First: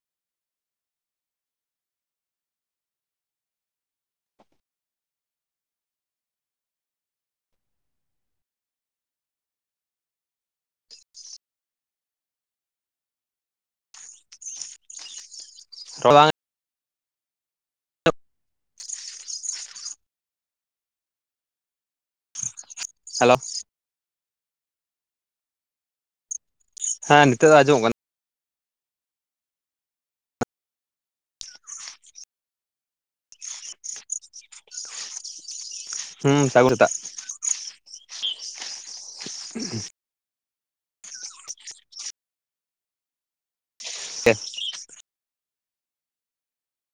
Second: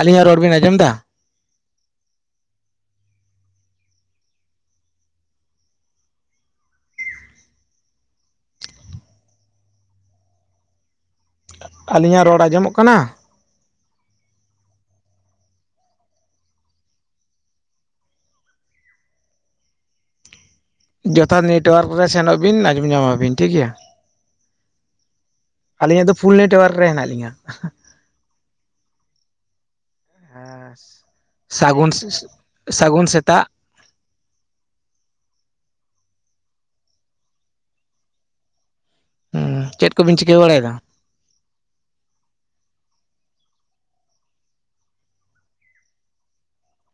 ᱟᱹᱞᱤᱧᱟᱜ ᱨᱚᱲ ᱵᱤᱱ ᱟᱸᱡᱚᱢ ᱮᱫᱟ? [inaudible] ᱟᱹᱞᱤᱧᱟᱜ ᱨᱚᱲ ᱟᱸᱡᱚᱢᱚᱜ ᱠᱟᱱᱟ? [inaudible] ᱨᱚᱲ ᱵᱟᱝ ᱡᱚᱛᱷᱟᱛ ᱱᱮᱴᱚᱳᱣᱟᱨᱠ ᱨᱮ ᱥᱮᱱᱚᱜ ᱵᱤᱱ ᱟᱸᱡᱚᱢ ᱧᱟᱢ ᱦᱮᱞᱳ ᱟᱵᱤᱱ ᱴᱷᱤᱠ ᱜᱮᱭᱟ ᱾ [inaudible] ᱟᱹᱞᱤᱧᱟᱜ ᱫᱚ ᱯᱷᱩᱞ ᱱᱮᱴᱳᱣᱟᱨᱠ ᱨᱮ ᱦᱮᱱᱟᱜ ᱦᱮᱸ ᱞᱤᱧᱟ ᱾ ᱱᱤᱛᱚᱜ ᱫᱚ ᱟᱸᱡᱚᱢᱚᱜ ᱠᱟᱱᱟ ᱦᱩᱸ [inaudible] ᱥᱟᱹᱜᱩᱱ ᱥᱟ. ᱥᱟᱹᱜᱩᱱ ᱥᱮᱛᱟᱜ ᱾ [inaudible] ᱦᱩᱸ ᱥᱟᱹᱜᱩᱱ ᱥᱮᱛᱟᱜ ᱾ ᱦᱮᱸ, ᱪᱮᱫ ᱠᱚᱵᱤᱱ ᱪᱤᱠᱟᱹ ᱵᱟᱲᱟᱭᱮᱫᱟ? [inaudible]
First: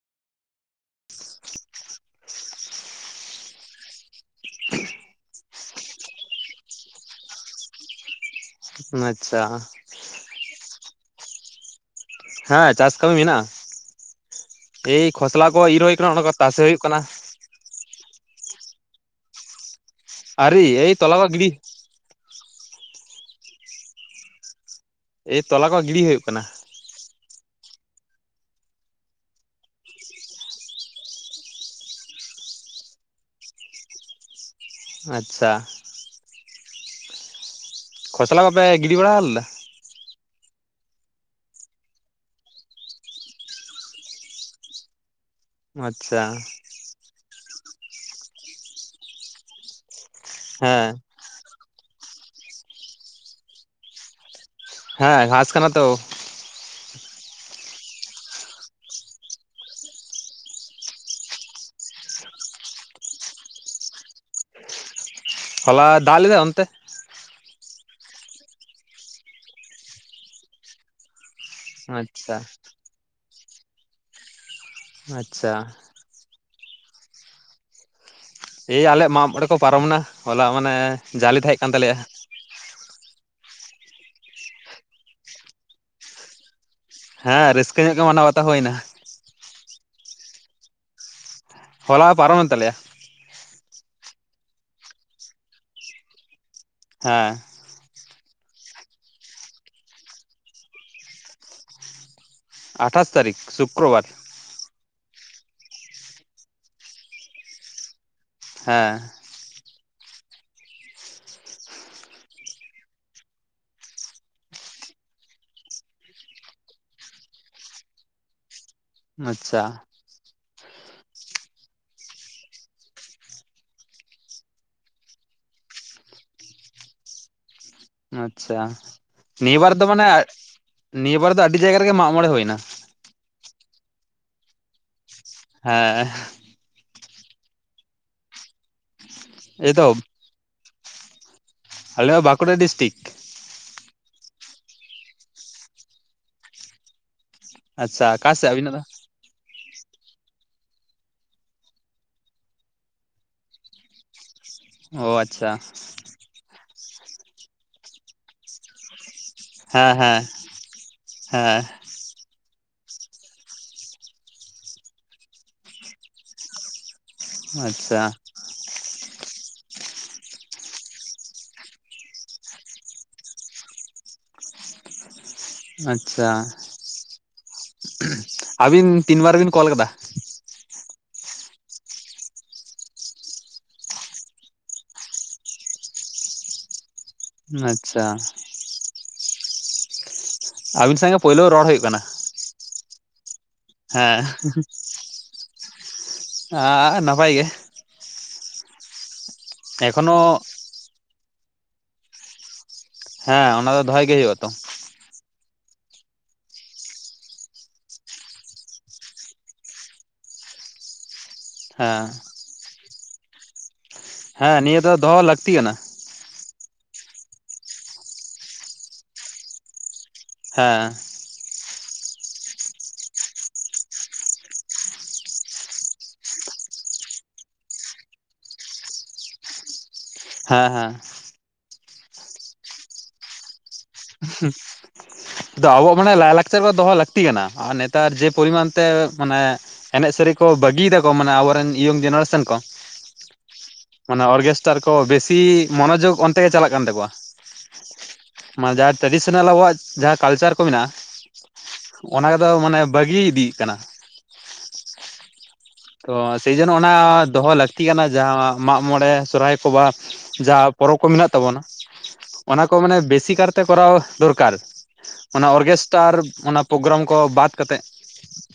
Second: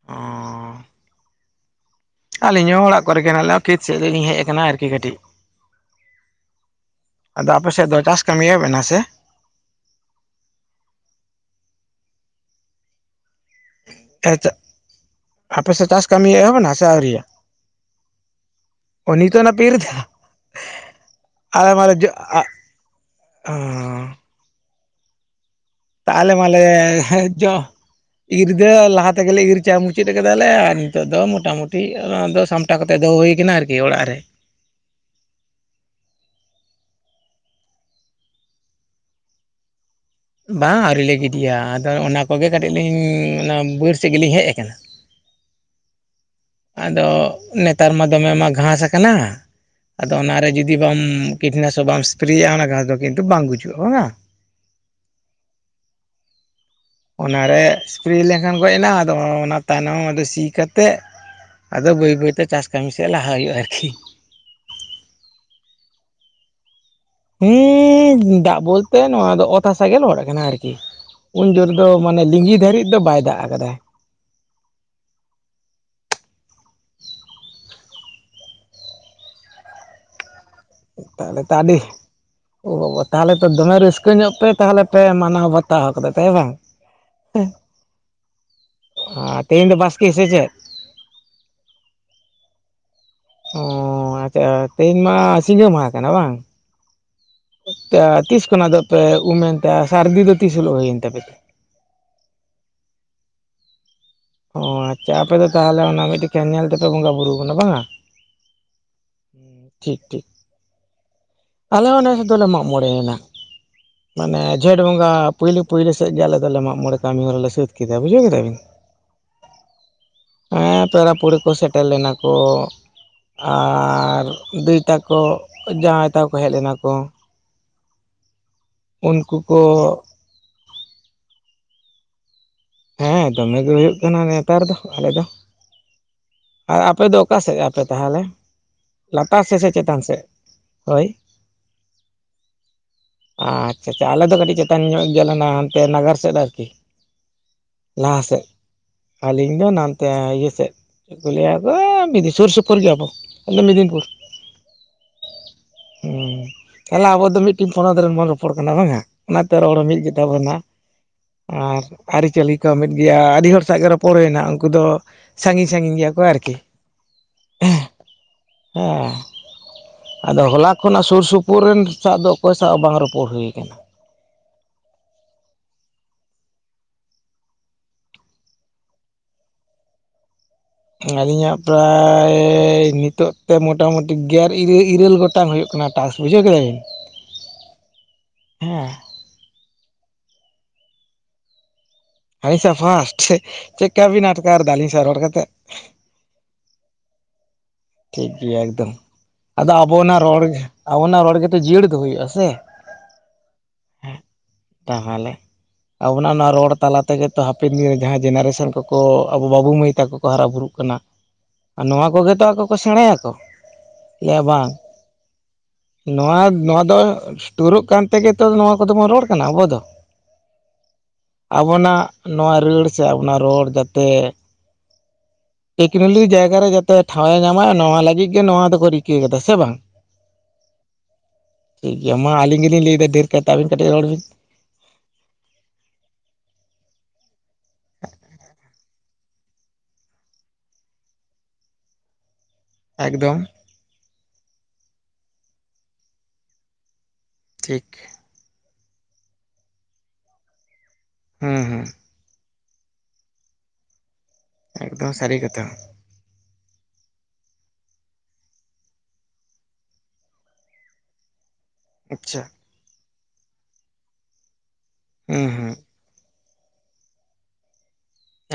ᱚᱸᱻ ᱟᱹᱞᱤᱧ ᱦᱚᱸ ᱚᱲᱟᱜ ᱠᱚᱨᱮ ᱜᱮ ᱦᱮᱱᱟᱜ [unintelligible] ᱠᱷᱮᱛ ᱥᱮᱫ ᱨᱮᱞᱤᱧ ᱦᱮᱡ ᱟᱠᱟᱱᱟ ᱟᱨᱠᱤ ᱠᱟᱹᱴᱤᱡ ᱾ ᱟᱫᱚ ᱟᱯᱮ ᱥᱮᱫ ᱫᱚ ᱪᱟᱥ ᱠᱟᱹᱢᱤ ᱮᱦᱚᱵ ᱮᱱᱟ ᱥᱮ? ᱟᱪᱪᱷᱟ ᱾ ᱦᱮᱸ ᱪᱟᱥ ᱠᱟᱹᱢᱤ ᱢᱮᱱᱟᱜ-ᱟ ᱾ ᱦᱮᱸ ᱛᱚ [inaudible] ᱠᱚ ᱟᱯᱮ ᱤᱨ ᱥᱮᱫ ᱦᱩᱭ ᱪᱟᱥ ᱠᱟᱱᱟ ᱚᱱᱟ ᱠᱟᱹᱢᱤ ᱠᱚ ᱮᱦᱚᱵ ᱛᱟᱥᱮ ᱮᱱᱟ ᱦᱩᱭᱩᱜ ᱥᱮ ᱠᱟᱱᱟ ᱟᱹᱣᱨᱤᱭᱟ? ᱚ ᱱᱤᱛᱳᱜ ᱟᱱᱟ ᱯᱮ ᱤᱨ ᱮᱫᱟ? ᱟᱹᱣᱨᱤ ᱮᱭ ᱛᱚᱞᱟ ᱠᱚ ᱜᱤᱰᱤ [inaudible] ᱟᱞᱮ ᱢᱟᱞᱮ [inaudible] ᱚ ᱾ [unintelligible] ᱛᱚᱞᱟ [unintelligible] ᱛᱟᱦᱚᱞᱮ ᱢᱟᱞᱮ ᱦᱮᱸᱪᱚ ᱤᱨ ᱫᱚ ᱞᱟᱦᱟ ᱛᱮᱜᱮᱞᱮ ᱤᱨ ᱪᱟ ᱢᱩᱪᱟᱹᱫ ᱟᱠᱟᱫᱟ ᱞᱮ ᱾ ᱟᱨ ᱱᱤᱛᱚᱜ ᱫᱚ ᱢᱚᱴᱟᱢᱩᱴᱤ ᱚᱱᱟ ᱫᱚ ᱥᱟᱢ ᱜᱚᱴᱟ ᱠᱟᱛᱮᱫ ᱫᱚ ᱦᱩᱭ ᱟᱠᱟᱱᱟ ᱟᱨᱠᱤ ᱚᱲᱟᱜ ᱨᱮ ᱾ ᱟᱪᱪᱷᱟ ᱾ ᱠᱷᱚᱥᱞᱟ ᱵᱟᱯᱮ ᱜᱤᱰᱤ ᱵᱟᱲᱟ ᱞᱮᱫᱟ? ᱵᱟᱝ ᱟᱹᱣᱨᱤ ᱞᱮ ᱜᱤᱛᱤᱡᱼᱟ᱾ ᱟᱫᱚ ᱚᱱᱟ ᱠᱚᱜᱮ ᱠᱟᱹᱴᱤᱡ ᱞᱤᱧ, ᱚᱱᱟ ᱵᱟᱹᱨ ᱥᱮᱫ ᱜᱮᱞᱤᱧ ᱦᱮᱡ ᱟᱠᱟᱱᱟ᱾ ᱟᱪᱪᱷᱟ᱾ ᱟᱫᱚ ᱱᱮᱛᱟᱨ ᱢᱟ ᱫᱚᱢᱮ ᱢᱟ ᱜᱷᱟᱸᱥ ᱟᱠᱟᱱᱟ᱾ ᱟᱫᱚ ᱚᱱᱟᱨᱮ ᱡᱩᱫᱤ ᱦᱮᱸ ᱵᱟᱢᱼᱼ ᱠᱤᱴᱱᱟᱥᱚᱠ ᱵᱟᱢ ᱥᱯᱨᱮᱭᱟᱼᱟ᱾ ᱚᱱᱟ ᱜᱷᱟᱸᱥ ᱫᱚ ᱠᱤᱱᱛᱩ ᱵᱟᱝ ᱜᱩᱡᱩᱜᱼᱟ ᱵᱟᱝᱼᱟ᱾ ᱦᱮᱸ ᱜᱷᱟᱸᱥ ᱠᱟᱱᱟ ᱛᱚ ᱾ ᱚᱱᱟᱨᱮ ᱥᱯᱨᱮ ᱞᱮᱱᱠᱷᱟᱱ ᱜᱚᱡ ᱮᱱᱟ᱾ ᱟᱫᱚ ᱚᱱᱟ ᱛᱟᱭᱱᱚᱢ ᱟᱫᱚ ᱥᱤ ᱠᱟᱛᱮᱫ ᱟᱫᱚ ᱵᱟᱹᱭ ᱵᱟᱹᱭᱛᱮ ᱪᱟᱥ ᱠᱟᱹᱢᱤ ᱥᱮᱫ ᱞᱟᱦᱟ ᱦᱩᱭᱩᱜᱼᱟ ᱟᱨᱠᱤ᱾ ᱦᱚᱞᱟ, ᱫᱟᱜ ᱞᱮᱫᱟᱭ ᱚᱱᱛᱮ? ᱦᱩᱸᱼᱼ ᱫᱟᱜ ᱵᱚᱞᱛᱮ ᱱᱚᱣᱟ ᱫᱚ ᱚᱛ ᱦᱟᱥᱟ ᱜᱮ ᱞᱚᱦᱚᱫ ᱠᱟᱱᱟ ᱟᱨ ᱠᱤ᱾ ᱩᱱ ᱡᱳᱨ ᱫᱚ ᱢᱟᱱᱮ ᱟᱪᱪᱷᱟ ᱞᱤᱸᱜᱤ ᱫᱷᱟᱹᱨᱤᱡ ᱫᱚ ᱵᱟᱭ ᱫᱟᱜ ᱟᱠᱟᱫᱟ᱾ ᱟᱪᱪᱷᱟ᱾ ᱮᱭ ᱟᱞᱮᱭᱟᱜ ᱢᱟᱜ ᱢᱚᱬᱮ ᱠᱚ ᱯᱟᱨᱚᱢ ᱮᱱᱟ ᱾ ᱦᱚᱞᱟ ᱢᱟᱱᱮ ᱡᱟᱞᱮ ᱛᱟᱦᱚᱞᱮ ᱛᱚ ᱛᱟᱦᱮᱸ ᱠᱟᱱ ᱟᱹᱰᱤ ᱛᱟᱞᱮᱭᱟ ᱾ ᱳ ᱵᱟᱵᱟ, ᱛᱟᱦᱚᱞᱮ ᱛᱚ ᱫᱚᱢᱮ ᱨᱟᱹᱥᱠᱟᱹ ᱧᱚᱜ ᱯᱮ ᱛᱟᱦᱚᱞᱮ ᱯᱮ ᱢᱟᱱᱟᱣ ᱵᱟᱛᱟᱣ ᱠᱟᱫᱟ᱾ ᱦᱮᱸ ᱛᱚ ᱵᱟᱝ᱾ ᱦᱮᱸ, ᱨᱟᱹᱥᱠᱟᱹ ᱧᱚᱜ ᱜᱮ ᱢᱟᱱᱟᱣ ᱵᱟᱛᱟᱣ ᱦᱳᱭᱱᱟ᱾ ᱟᱨ ᱛᱮᱦᱮᱧ ᱫᱚ ᱵᱟᱥᱠᱮ ᱥᱮ ᱪᱮᱫ? ᱦᱚᱞᱟ ᱯᱟᱨᱚᱢᱮᱱ ᱛᱟᱞᱮᱭᱟ᱾ ᱚ ᱟᱪᱪᱷᱟ, ᱛᱮᱦᱮᱧ ᱢᱟ ᱥᱤᱸᱜᱟᱹ ᱢᱟᱦᱟ ᱠᱟᱱᱟ ᱵᱟᱝ᱾ ᱦᱮᱸ ᱛᱤᱥ ᱠᱷᱚᱱᱟᱜ ᱫᱚ ᱯᱮ ᱩᱢ ᱮᱱᱛᱮ᱾ ᱥᱟᱹᱨᱫᱤ ᱫᱚ ᱛᱤᱥ ᱦᱤᱞᱳᱜ ᱦᱩᱭᱮᱱ ᱛᱟᱯᱮᱭᱟ᱾ ᱟᱴᱷᱟᱥ ᱛᱟᱹᱨᱤᱠᱷ, ᱥᱩᱠᱨᱚᱵᱟᱨ᱾ ᱚ ᱟᱪᱪᱷᱟ, ᱟᱯᱮ ᱫᱚ ᱛᱟᱦᱚᱞᱮ ᱚᱱᱟ ᱢᱤᱫᱴᱮᱱ ᱠᱮᱱ ᱧᱮᱞ ᱛᱮᱯᱮ ᱵᱚᱸᱜᱟ ᱵᱩᱨᱩ ᱠᱟᱱᱟ ᱵᱟᱝᱟ᱾ ᱦᱮᱸ᱾ ᱴᱷᱤᱠ, ᱴᱷᱤᱠ᱾ ᱟᱞᱮ ᱦᱚᱸ ᱱᱮᱥ ᱫᱚᱞᱮ ᱢᱟᱜ ᱢᱚᱬᱮᱭᱱᱟ᱾ ᱢᱟᱱᱮ ᱡᱷᱮᱸᱴ ᱵᱚᱸᱜᱟ ᱯᱳᱭᱞᱳ ᱯᱳᱭᱞᱳ ᱥᱮᱜ ᱜᱮ ᱟᱞᱮ ᱫᱚᱞᱮ ᱢᱟᱜ ᱢᱚᱬᱮ ᱠᱟᱹᱢᱤ ᱦᱚᱨᱟ ᱞᱮ ᱥᱟᱹᱛ ᱠᱮᱫᱟ᱾ ᱵᱩᱡᱷᱟᱹᱣ ᱠᱮᱫᱟ ᱵᱤᱱ᱾ ᱟᱪᱪᱷᱟ᱾ ᱦᱮᱸ ᱯᱮᱲᱟ ᱯᱟᱦᱲᱟᱹ ᱠᱚ ᱥᱮᱴᱮᱨ ᱞᱮᱱᱟ ᱠᱚ᱾ ᱟᱨ ᱫᱟᱹᱭ ᱛᱟᱠᱚ, ᱡᱟᱶᱟᱭ ᱛᱟᱠᱚ ᱠᱚ ᱦᱮᱡ ᱞᱮᱱᱟ ᱠᱚ᱾ ᱟᱪᱪᱷᱟ, ᱩᱱᱠᱩ ᱱᱤᱭᱟᱹ ᱠᱚ ᱵᱟᱨ ᱫᱚ ᱢᱟᱱᱮ, ᱱᱤᱭᱟᱹ ᱵᱟᱨ ᱫᱚ ᱟᱹᱰᱤ ᱡᱟᱭᱜᱟ ᱨᱮᱜᱮ ᱢᱟᱜ ᱢᱚᱬᱮ ᱦᱳᱭ ᱱᱟ᱾ ᱦᱮᱸ ᱫᱚᱢᱮ ᱜᱮ ᱦᱳᱭᱳᱜ ᱠᱟᱱᱟ ᱱᱮᱛᱟᱨ ᱫᱚ ᱟᱞᱮ ᱫᱚ᱾ ᱦᱮᱸ᱾ ᱟᱨ ᱟᱯᱮ ᱫᱚ ᱚᱠᱟ ᱥᱮᱫ ᱟᱯᱮ ᱛᱟᱦᱮᱞᱮ? ᱞᱟᱛᱟᱨ ᱥᱮᱜ ᱥᱮ ᱮᱭᱛᱚ ᱪᱮᱛᱟᱱ ᱥᱮᱜ᱾ ᱦᱳᱭ᱾ ᱟᱞᱮ ᱦᱚᱸ ᱵᱟᱸᱠᱩᱲᱟ ᱰᱤᱥᱴᱨᱤᱠ᱾ ᱟᱪᱪᱷᱟ, ᱟᱪᱪᱷᱟ ᱟᱞᱮ ᱫᱚ ᱠᱟᱹᱴᱤᱡ ᱪᱮᱛᱟᱱ ᱧᱚᱜ ᱜᱮᱭᱟᱞᱮ ᱦᱟᱱᱛᱮ ᱱᱟᱜᱟᱨ ᱥᱮᱫ ᱟᱨ ᱠᱤ᱾ ᱟᱪᱪᱷᱟ, ᱟᱠᱟ ᱥᱮᱜ ᱟᱹᱵᱤᱱᱟᱜ ᱫᱚ? ᱟᱹᱞᱤᱧ ᱫᱚ ᱱᱟᱱᱛᱮ ᱤᱭᱟᱹ ᱥᱮᱜ, ᱪᱮᱜ ᱠᱚ ᱞᱟᱹᱭᱟ ᱟᱫᱚ ᱥᱳᱨ ᱥᱳᱯᱳᱨ ᱜᱮᱭᱟ ᱟᱵᱚ ᱫᱚ ᱢᱤᱫᱱᱤᱯᱩᱨ᱾ ᱚ ᱟᱪᱪᱷᱟ᱾ ᱩᱸ ᱛᱟᱦᱚᱞᱮ ᱟᱵᱚ ᱫᱚ ᱢᱤᱫᱴᱤᱡ ᱯᱚᱱᱚᱛ ᱨᱮᱱ ᱵᱚᱱ ᱨᱚᱯᱚᱲ ᱠᱟᱱᱟ ᱵᱟᱝ᱾ ᱚᱱᱟᱛᱮ ᱨᱚᱲ ᱦᱮᱸ ᱢᱤᱜ ᱜᱮ ᱦᱮᱸ ᱛᱟᱵᱚᱱᱟ᱾ ᱦᱮᱸ ᱟᱨ ᱟᱹᱨᱤᱪᱟᱹᱞᱤ ᱠᱚ ᱢᱤᱫ ᱜᱮᱭᱟ᱾ ᱟᱹᱰᱤ ᱦᱚᱲ ᱥᱟᱶ ᱜᱮ ᱨᱚᱯᱚᱲ ᱦᱳᱭᱱᱟ᱾ ᱩᱱᱠᱩ ᱫᱚ ᱥᱟᱺᱜᱤᱧ ᱥᱟᱺᱜᱤᱧ ᱜᱮᱭᱟ ᱠᱚ ᱟᱨ ᱠᱤ᱾ ᱟᱪᱪᱷᱟ᱾ ᱚ ᱟᱫᱚ ᱦᱚᱞᱟ ᱠᱷᱚᱱᱟᱜ ᱥᱩᱨ ᱥᱩᱯᱩᱨ ᱨᱮᱱ ᱥᱟᱜ ᱫᱚ, ᱚᱠᱚᱭ ᱥᱟᱜ ᱵᱟᱝ ᱨᱚᱯᱚᱲ ᱦᱩᱭ ᱠᱟᱱᱟ᱾ ᱟᱪᱪᱷᱟ ᱟᱹᱵᱤᱱ ᱛᱤᱱ ᱵᱟᱨ ᱵᱤᱱ ᱠᱚᱞ ᱠᱟᱫᱟ? ᱟᱹᱞᱤᱧᱟᱜ ᱯᱨᱟᱭᱻ ᱱᱤᱛᱚᱜ ᱛᱮ ᱢᱚᱴᱟᱢᱩᱴᱤ ᱜᱮᱞ ᱤᱨᱟᱹ ᱤᱨᱟᱹᱞ ᱜᱚᱴ ᱴᱟᱝ ᱦᱳᱭᱳᱜ ᱠᱟᱱᱟ ᱴᱟᱥᱠ ᱵᱩᱡᱷᱟᱹᱣ ᱠᱮᱫᱟ ᱵᱤᱱ ᱟᱪᱪᱷᱟ ᱦᱮᱸ ᱟᱹᱵᱤᱱ ᱥᱟᱣ ᱜᱮ ᱯᱳᱭᱞᱳ ᱨᱚᱲ ᱦᱳᱭᱳᱜ ᱠᱟᱱᱟ ᱟᱹᱞᱤᱧ ᱥᱟᱜ ᱯᱷᱟᱥᱴ ᱪᱮᱜᱠᱟ ᱦᱮᱸ ᱵᱤᱱ ᱟᱴᱠᱟᱨ ᱫᱟ ᱟᱞᱤᱧ ᱥᱟᱜ ᱨᱚᱲ ᱠᱟᱛᱮᱜ? ᱟ ᱱᱟᱯᱟᱭ ᱜᱮ ᱴᱷᱤᱠ ᱜᱮᱭᱟ ᱮᱠᱫᱚᱢ ᱟᱫᱚ ᱮᱠᱷᱚᱱᱳ ᱟᱵᱚᱱᱟᱜ ᱨᱚᱲ ᱟᱵᱚᱱᱟᱜ ᱨᱚᱲ ᱜᱮᱛᱚ ᱡᱤᱭᱟᱹᱲ ᱫᱚᱦᱚᱭ ᱦᱩᱭᱩᱜᱼᱟ ᱥᱮ ᱦᱮᱸ ᱚᱱᱟ ᱫᱚ ᱫᱚᱦᱚᱭ ᱜᱮ ᱦᱳᱭᱩᱜ ᱟᱛᱚ ᱛᱟᱦᱟᱞᱮ ᱟᱵᱚᱱᱟᱜ ᱱᱚᱣᱟ ᱨᱚᱲ ᱛᱟᱞᱟ ᱛᱮᱜᱮ ᱛᱚ ᱦᱟᱯᱮᱱ ᱫᱤᱱᱨᱮ ᱡᱟᱦᱟᱸᱭ ᱡᱮᱱᱟᱨᱮᱥᱚᱱ ᱠᱚᱠᱚ ᱟᱵᱚ ᱵᱟᱹᱵᱩ ᱢᱟᱹᱭ ᱛᱟᱠᱚ ᱠᱚ ᱦᱟᱨᱟ ᱵᱩᱨᱩᱜ ᱠᱟᱱᱟ ᱦᱮᱸ ᱱᱚᱣᱟ ᱠᱚᱜᱮ ᱛᱚ ᱟᱠᱚ ᱠᱚ ᱥᱮᱸᱲᱟᱭᱟ ᱠᱚ ᱦᱮᱸ ᱱᱤᱭᱟᱹ ᱫᱚ ᱫᱚᱦᱚ ᱞᱟᱹᱠᱛᱤ ᱠᱟᱱᱟ ᱱᱚᱣᱟ ᱱᱚᱣᱟ ᱫᱚ ᱳᱥᱴᱳᱨᱚᱜ ᱠᱟᱱ ᱛᱮᱜᱮ ᱛᱚ ᱱᱚᱣᱟ ᱠᱚᱫᱚ ᱵᱚᱱ ᱨᱚᱲ ᱠᱟᱱᱟ ᱟᱵᱚ ᱫᱚ ᱦᱮᱸ ᱟᱵᱚᱱᱟᱜ ᱱᱚᱣᱟ ᱨᱟᱹᱲ ᱥᱮ ᱟᱵᱚᱱᱟᱜ ᱨᱚᱲ ᱡᱟᱛᱮ ᱴᱮᱠᱱᱳᱞᱤ ᱡᱟᱭᱜᱟ ᱨᱮ ᱡᱟᱛᱮ ᱴᱷᱟᱶ ᱮ ᱧᱟᱢ ᱢᱟ ᱱᱚᱣᱟ ᱞᱟᱹᱜᱤᱫ ᱜᱮ ᱱᱚᱣᱟ ᱫᱚᱠᱚ ᱨᱤᱠᱟᱹ ᱠᱟᱫᱟ ᱥᱮ ᱵᱟᱝ ᱦᱮᱸ ᱦᱮᱸ ᱴᱷᱤᱠ ᱜᱮᱭᱟ ᱢᱟ ᱟᱞᱤᱧ ᱜᱮᱞᱤᱧ ᱞᱟᱹᱭᱮᱫᱟ ᱰᱷᱮᱨ [unintelligible] ᱟᱵᱤᱱ ᱠᱟᱹᱴᱤᱡ ᱨᱚᱲ ᱵᱤᱱ ᱦᱩᱸ ᱟᱫᱚ ᱟᱵᱚᱣᱟᱜ ᱢᱟᱱᱮ ᱞᱟᱭᱼᱞᱟᱠᱪᱟᱨ ᱫᱚ ᱫᱚᱦᱚ ᱞᱟᱹᱠᱛᱤ ᱠᱟᱱᱟ ᱟᱨ ᱱᱮᱛᱟᱨ ᱡᱮ ᱯᱚᱨᱤᱢᱟᱱ ᱛᱮ ᱢᱟᱱᱮ ᱮᱱᱮᱡ ᱥᱮᱨᱮᱧ ᱠᱚ ᱵᱟᱹᱜᱤᱭᱮᱫᱟ ᱠᱚ ᱢᱟᱱᱮ ᱟᱵᱚᱨᱮᱱ ᱤᱭᱚᱝ ᱡᱮᱱᱟᱨᱮᱥᱚᱱ ᱠᱚ ᱮᱠᱫᱚᱢ ᱢᱟᱱᱮ ᱚᱨᱜᱮᱥᱴᱟᱨ ᱠᱚ ᱵᱮᱥᱤ ᱢᱚᱱᱚᱡᱳᱜᱽ ᱚᱱᱛᱮ ᱜᱮ ᱪᱟᱞᱟᱜ ᱠᱟᱱ ᱛᱟᱠᱚᱣᱟ ᱴᱷᱤᱠ ᱢᱟᱱᱮ ᱡᱟᱦᱟᱸ ᱴᱨᱟᱰᱤᱥᱚᱱᱟᱞ ᱟᱵᱚᱣᱟᱜ ᱡᱟᱦᱟᱸ ᱠᱟᱞᱪᱟᱨ ᱠᱚ ᱢᱮᱱᱟᱜᱼᱟ ᱦᱩᱸ ᱦᱩᱸ ᱚᱱᱟ ᱫᱚ ᱢᱟᱱᱮ ᱵᱟᱹᱜᱤ ᱤᱫᱤᱜ ᱠᱟᱱᱟ ᱮᱠᱫᱚᱢ ᱥᱟᱨᱤ ᱠᱟᱛᱷᱟ ᱛᱚ ᱥᱤᱡᱤᱱ ᱚᱱᱟ ᱫᱚᱦᱚ ᱞᱟᱹᱠᱛᱤ ᱠᱟᱱᱟ ᱡᱟᱦᱟᱸ ᱢᱟᱜ ᱢᱚᱬᱮ ᱥᱚᱨᱦᱟᱭ ᱠᱚ ᱵᱟ ᱡᱟ ᱯᱚᱨᱚᱵᱽ ᱠᱚ ᱢᱮᱱᱟᱜ ᱛᱟᱵᱚᱱᱟ ᱟᱪᱪᱷᱟ ᱚᱱᱟ ᱠᱚ ᱢᱟᱱᱮ ᱵᱮᱥᱤ ᱠᱟᱨᱛᱮ ᱠᱚᱨᱟᱣ ᱫᱚᱨᱠᱟᱨ ᱦᱩᱸ ᱚᱱᱟ ᱦᱩᱸ ᱚᱨᱜᱮᱥ ᱴᱟᱨ ᱚᱱᱟ ᱯᱳᱜᱨᱟᱢ ᱠᱚ ᱵᱟᱫ ᱠᱟᱛᱮᱫ